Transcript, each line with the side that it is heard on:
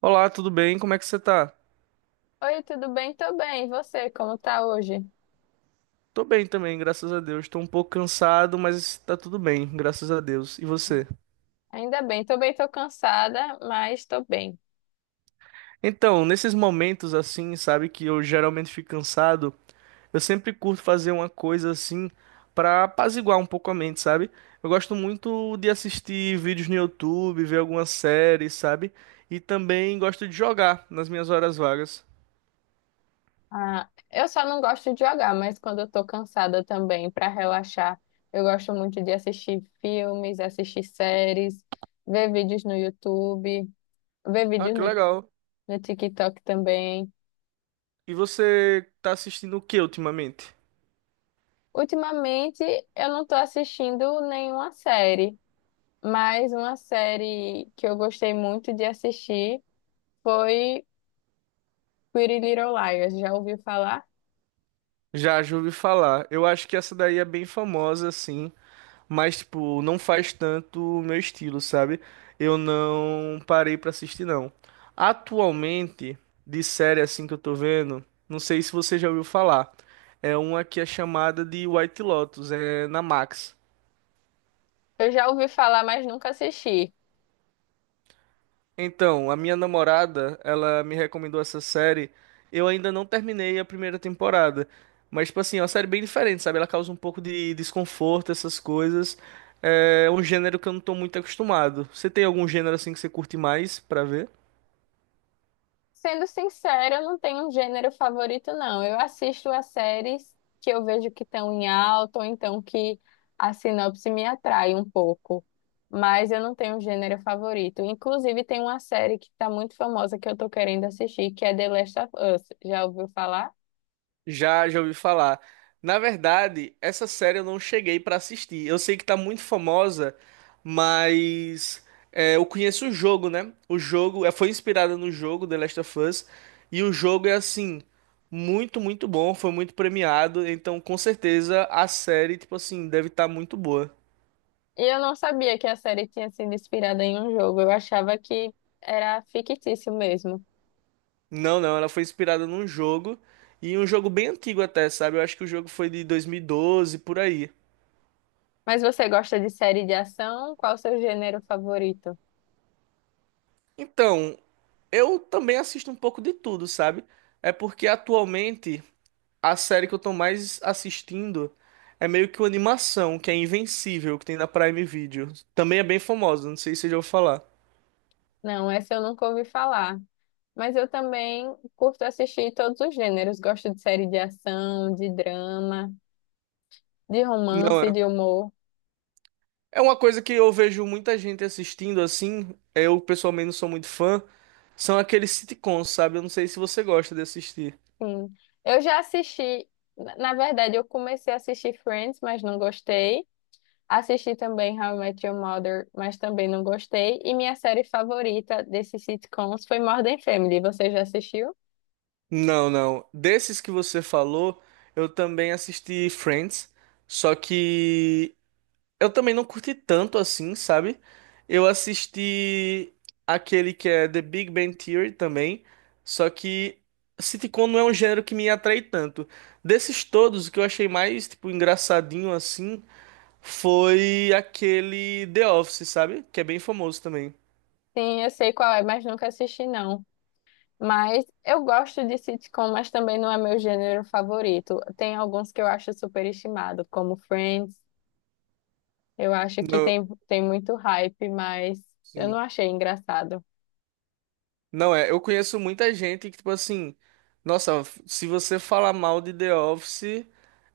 right: Olá, tudo bem? Como é que você tá?
left: Oi, tudo bem? Tô bem. E você, como tá hoje?
right: Tô bem também, graças a Deus. Tô um pouco cansado, mas tá tudo bem, graças a Deus. E você?
left: Ainda bem. Tô bem, tô cansada, mas tô bem.
right: Então, nesses momentos assim, sabe, que eu geralmente fico cansado, eu sempre curto fazer uma coisa assim pra apaziguar um pouco a mente, sabe? Eu gosto muito de assistir vídeos no YouTube, ver algumas séries, sabe? E também gosto de jogar nas minhas horas vagas.
left: Ah, eu só não gosto de jogar, mas quando eu tô cansada também, pra relaxar, eu gosto muito de assistir filmes, assistir séries, ver vídeos no YouTube, ver
right: Ah,
left: vídeos
right: que
left: no,
right: legal.
left: no TikTok também.
right: E você tá assistindo o que ultimamente?
left: Ultimamente, eu não tô assistindo nenhuma série, mas uma série que eu gostei muito de assistir foi Pretty Little Liars, já ouviu falar?
right: Já, já ouvi falar. Eu acho que essa daí é bem famosa, assim, mas, tipo, não faz tanto o meu estilo, sabe? Eu não parei pra assistir, não. Atualmente, de série assim que eu tô vendo, não sei se você já ouviu falar. É uma que é chamada de White Lotus, é na Max.
left: Eu já ouvi falar, mas nunca assisti.
right: Então, a minha namorada, ela me recomendou essa série. Eu ainda não terminei a primeira temporada. Mas, tipo assim, é uma série bem diferente, sabe? Ela causa um pouco de desconforto, essas coisas. É um gênero que eu não tô muito acostumado. Você tem algum gênero assim que você curte mais pra ver?
left: Sendo sincera, eu não tenho um gênero favorito, não. Eu assisto as séries que eu vejo que estão em alta, ou então que a sinopse me atrai um pouco. Mas eu não tenho um gênero favorito. Inclusive, tem uma série que está muito famosa que eu estou querendo assistir, que é The Last of Us. Já ouviu falar?
right: Já, já ouvi falar. Na verdade, essa série eu não cheguei pra assistir. Eu sei que tá muito famosa, mas é, eu conheço o jogo, né? O jogo é, foi inspirada no jogo The Last of Us e o jogo é assim muito, muito bom. Foi muito premiado, então com certeza a série, tipo assim, deve estar muito boa.
left: E eu não sabia que a série tinha sido inspirada em um jogo. Eu achava que era fictício mesmo.
right: Não, não, ela foi inspirada num jogo e um jogo bem antigo até, sabe? Eu acho que o jogo foi de 2012 por aí.
left: Mas você gosta de série de ação? Qual o seu gênero favorito?
right: Então, eu também assisto um pouco de tudo, sabe? É porque atualmente a série que eu tô mais assistindo é meio que uma animação, que é Invencível, que tem na Prime Video. Também é bem famosa, não sei se você já ouviu falar.
left: Não, essa eu nunca ouvi falar. Mas eu também curto assistir todos os gêneros. Gosto de série de ação, de drama, de
right: Não,
left: romance,
right: é.
left: de humor.
right: É uma coisa que eu vejo muita gente assistindo assim, eu pessoalmente não sou muito fã, são aqueles sitcoms, sabe? Eu não sei se você gosta de assistir.
left: Sim. Eu já assisti, na verdade, eu comecei a assistir Friends, mas não gostei. Assisti também How I Met Your Mother, mas também não gostei. E minha série favorita desses sitcoms foi Modern Family. Você já assistiu?
right: Não, não. Desses que você falou, eu também assisti Friends, só que eu também não curti tanto assim, sabe? Eu assisti aquele que é The Big Bang Theory também, só que sitcom não é um gênero que me atrai tanto. Desses todos, o que eu achei mais, tipo, engraçadinho assim foi aquele The Office, sabe? Que é bem famoso também.
left: Sim, eu sei qual é, mas nunca assisti, não. Mas eu gosto de sitcom, mas também não é meu gênero favorito. Tem alguns que eu acho superestimado, como Friends. Eu acho que
right: Não,
left: tem muito hype, mas eu não
right: sim.
left: achei engraçado.
right: Não é, eu conheço muita gente que, tipo assim, nossa, se você falar mal de The Office,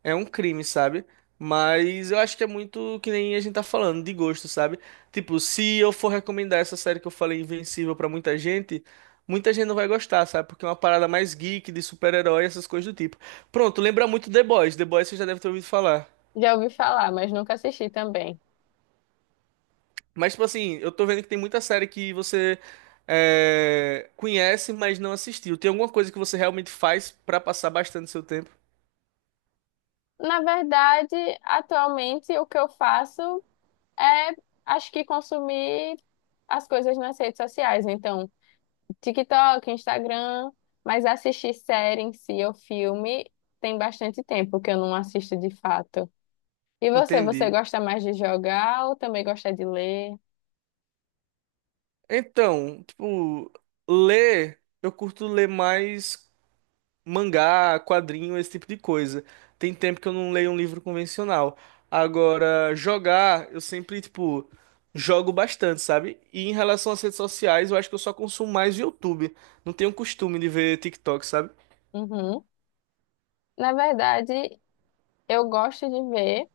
right: é um crime, sabe? Mas eu acho que é muito que nem a gente tá falando, de gosto, sabe? Tipo, se eu for recomendar essa série que eu falei, Invencível, pra muita gente não vai gostar, sabe? Porque é uma parada mais geek, de super-herói, essas coisas do tipo. Pronto, lembra muito The Boys. The Boys você já deve ter ouvido falar.
left: Já ouvi falar, mas nunca assisti também.
right: Mas, tipo assim, eu tô vendo que tem muita série que você é, conhece, mas não assistiu. Tem alguma coisa que você realmente faz pra passar bastante seu tempo?
left: Na verdade, atualmente o que eu faço é, acho que consumir as coisas nas redes sociais. Então, TikTok, Instagram, mas assistir série em si ou filme tem bastante tempo que eu não assisto de fato. E você, você
right: Entendi.
left: gosta mais de jogar ou também gosta de ler?
right: Então, tipo, ler, eu curto ler mais mangá, quadrinho, esse tipo de coisa. Tem tempo que eu não leio um livro convencional. Agora, jogar, eu sempre, tipo, jogo bastante, sabe? E em relação às redes sociais, eu acho que eu só consumo mais YouTube. Não tenho costume de ver TikTok, sabe?
left: Uhum. Na verdade, eu gosto de ver,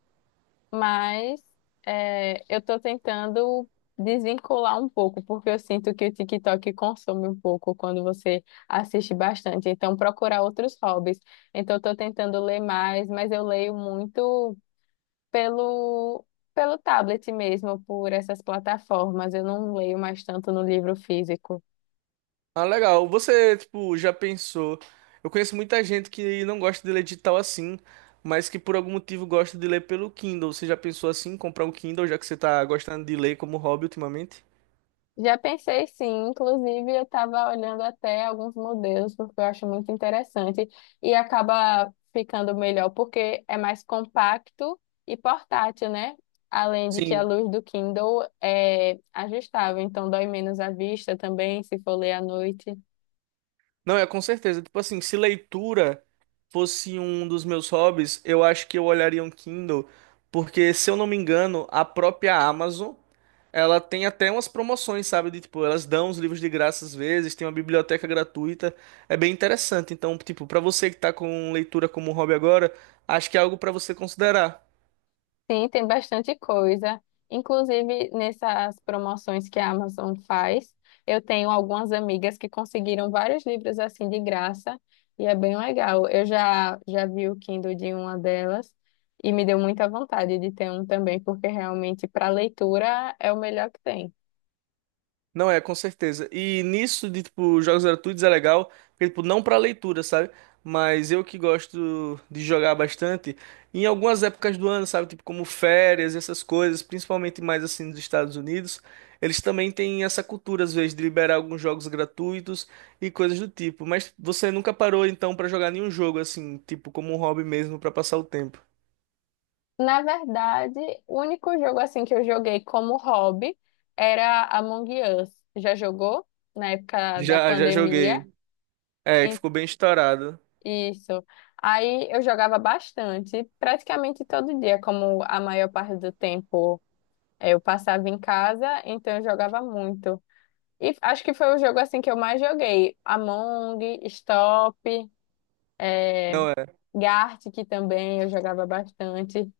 left: mas eu estou tentando desvincular um pouco, porque eu sinto que o TikTok consome um pouco quando você assiste bastante. Então, procurar outros hobbies. Então, eu estou tentando ler mais, mas eu leio muito pelo, pelo tablet mesmo, por essas plataformas. Eu não leio mais tanto no livro físico.
right: Ah, legal. Você, tipo, já pensou? Eu conheço muita gente que não gosta de ler digital assim, mas que por algum motivo gosta de ler pelo Kindle. Você já pensou assim, em comprar um Kindle, já que você tá gostando de ler como hobby ultimamente?
left: Já pensei, sim, inclusive eu estava olhando até alguns modelos, porque eu acho muito interessante e acaba ficando melhor porque é mais compacto e portátil, né? Além de que a
right: Sim.
left: luz do Kindle é ajustável, então dói menos a vista também, se for ler à noite.
right: Não, é com certeza. Tipo assim, se leitura fosse um dos meus hobbies, eu acho que eu olharia um Kindle, porque se eu não me engano, a própria Amazon, ela tem até umas promoções, sabe? De, tipo, elas dão os livros de graça às vezes, tem uma biblioteca gratuita, é bem interessante. Então, tipo, pra você que tá com leitura como hobby agora, acho que é algo pra você considerar.
left: Sim, tem bastante coisa. Inclusive, nessas promoções que a Amazon faz, eu tenho algumas amigas que conseguiram vários livros assim de graça e é bem legal. Eu já vi o Kindle de uma delas e me deu muita vontade de ter um também, porque realmente para leitura é o melhor que tem.
right: Não é, com certeza. E nisso de tipo jogos gratuitos é legal, porque tipo não pra leitura, sabe? Mas eu que gosto de jogar bastante em algumas épocas do ano, sabe? Tipo como férias, essas coisas, principalmente mais assim nos Estados Unidos, eles também têm essa cultura às vezes de liberar alguns jogos gratuitos e coisas do tipo. Mas você nunca parou então pra jogar nenhum jogo assim, tipo como um hobby mesmo pra passar o tempo?
left: Na verdade, o único jogo assim que eu joguei como hobby era Among Us. Já jogou? Na época da
right: Já, já
left: pandemia.
right: joguei. É, que ficou bem estourado.
left: Isso. Aí eu jogava bastante, praticamente todo dia, como a maior parte do tempo eu passava em casa, então eu jogava muito. E acho que foi o jogo assim que eu mais joguei. Among, Stop, eh,
right: Não é.
left: Gartic também eu jogava bastante.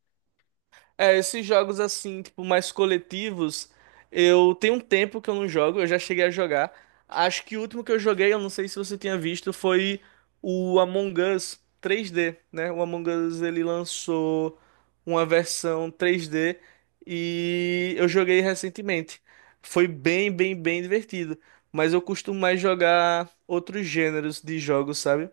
right: É, esses jogos assim, tipo, mais coletivos, eu tenho um tempo que eu não jogo, eu já cheguei a jogar. Acho que o último que eu joguei, eu não sei se você tinha visto, foi o Among Us 3D, né? O Among Us ele lançou uma versão 3D e eu joguei recentemente. Foi bem, bem, bem divertido, mas eu costumo mais jogar outros gêneros de jogos, sabe?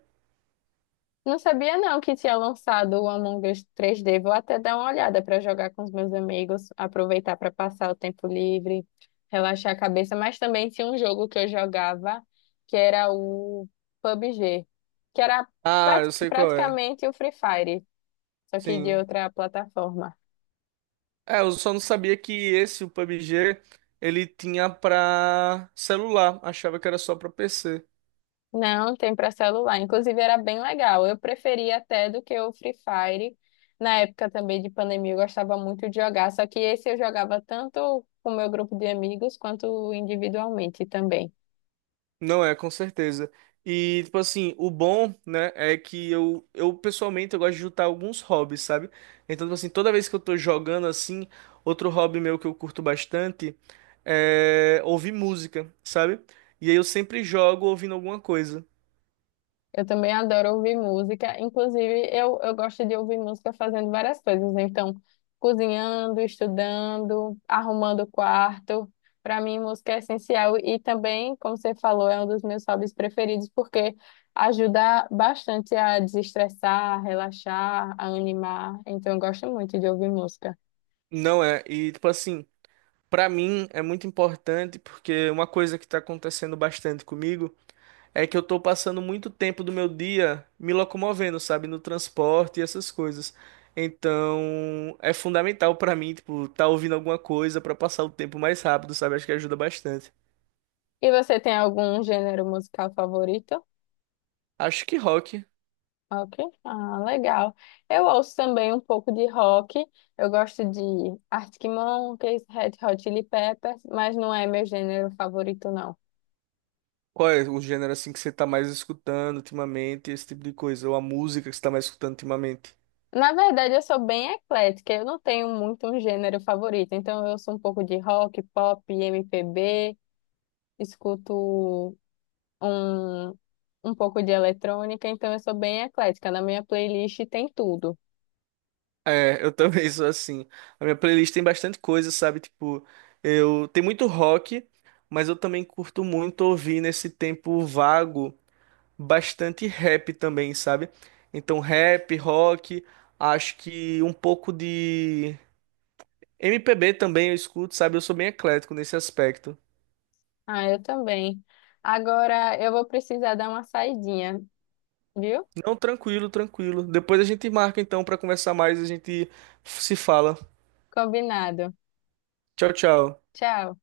left: Não sabia, não, que tinha lançado o Among Us 3D. Vou até dar uma olhada para jogar com os meus amigos, aproveitar para passar o tempo livre, relaxar a cabeça. Mas também tinha um jogo que eu jogava, que era o PUBG, que era
right: Ah, eu sei qual é.
left: praticamente o Free Fire, só que de
right: Sim.
left: outra plataforma.
right: É, eu só não sabia que esse, o PUBG, ele tinha pra celular. Achava que era só pra PC.
left: Não, tem para celular. Inclusive era bem legal. Eu preferia até do que o Free Fire. Na época também de pandemia eu gostava muito de jogar, só que esse eu jogava tanto com o meu grupo de amigos quanto individualmente também.
right: Não é, com certeza. E, tipo assim, o bom, né, é que eu pessoalmente, eu gosto de juntar alguns hobbies, sabe? Então, tipo assim, toda vez que eu tô jogando assim, outro hobby meu que eu curto bastante é ouvir música, sabe? E aí eu sempre jogo ouvindo alguma coisa.
left: Eu também adoro ouvir música. Inclusive, eu gosto de ouvir música fazendo várias coisas, né? Então, cozinhando, estudando, arrumando o quarto. Para mim, música é essencial. E também, como você falou, é um dos meus hobbies preferidos, porque ajuda bastante a desestressar, a relaxar, a animar. Então, eu gosto muito de ouvir música.
right: Não é, e, tipo assim, pra mim é muito importante porque é uma coisa que tá acontecendo bastante comigo. É que eu tô passando muito tempo do meu dia me locomovendo, sabe, no transporte e essas coisas. Então, é fundamental pra mim, tipo, tá ouvindo alguma coisa pra passar o tempo mais rápido, sabe? Acho que ajuda bastante.
left: E você tem algum gênero musical favorito?
right: Acho que rock.
left: Ok, ah, legal. Eu ouço também um pouco de rock. Eu gosto de Arctic Monkeys, Red Hot Chili Peppers, mas não é meu gênero favorito, não.
right: Qual é o gênero assim que você tá mais escutando ultimamente, esse tipo de coisa, ou a música que você tá mais escutando ultimamente?
left: Na verdade, eu sou bem eclética. Eu não tenho muito um gênero favorito. Então, eu ouço um pouco de rock, pop, MPB, escuto um, um pouco de eletrônica. Então, eu sou bem eclética. Na minha playlist tem tudo.
right: É, eu também sou assim. A minha playlist tem bastante coisa, sabe? Tipo, eu tem muito rock, mas eu também curto muito ouvir nesse tempo vago. Bastante rap também, sabe? Então, rap, rock, acho que um pouco de MPB também eu escuto, sabe? Eu sou bem eclético nesse aspecto.
left: Ah, eu também. Agora, eu vou precisar dar uma saidinha, viu?
right: Não, tranquilo, tranquilo. Depois a gente marca então pra conversar mais, a gente se fala.
left: Combinado.
right: Tchau, tchau.
left: Tchau.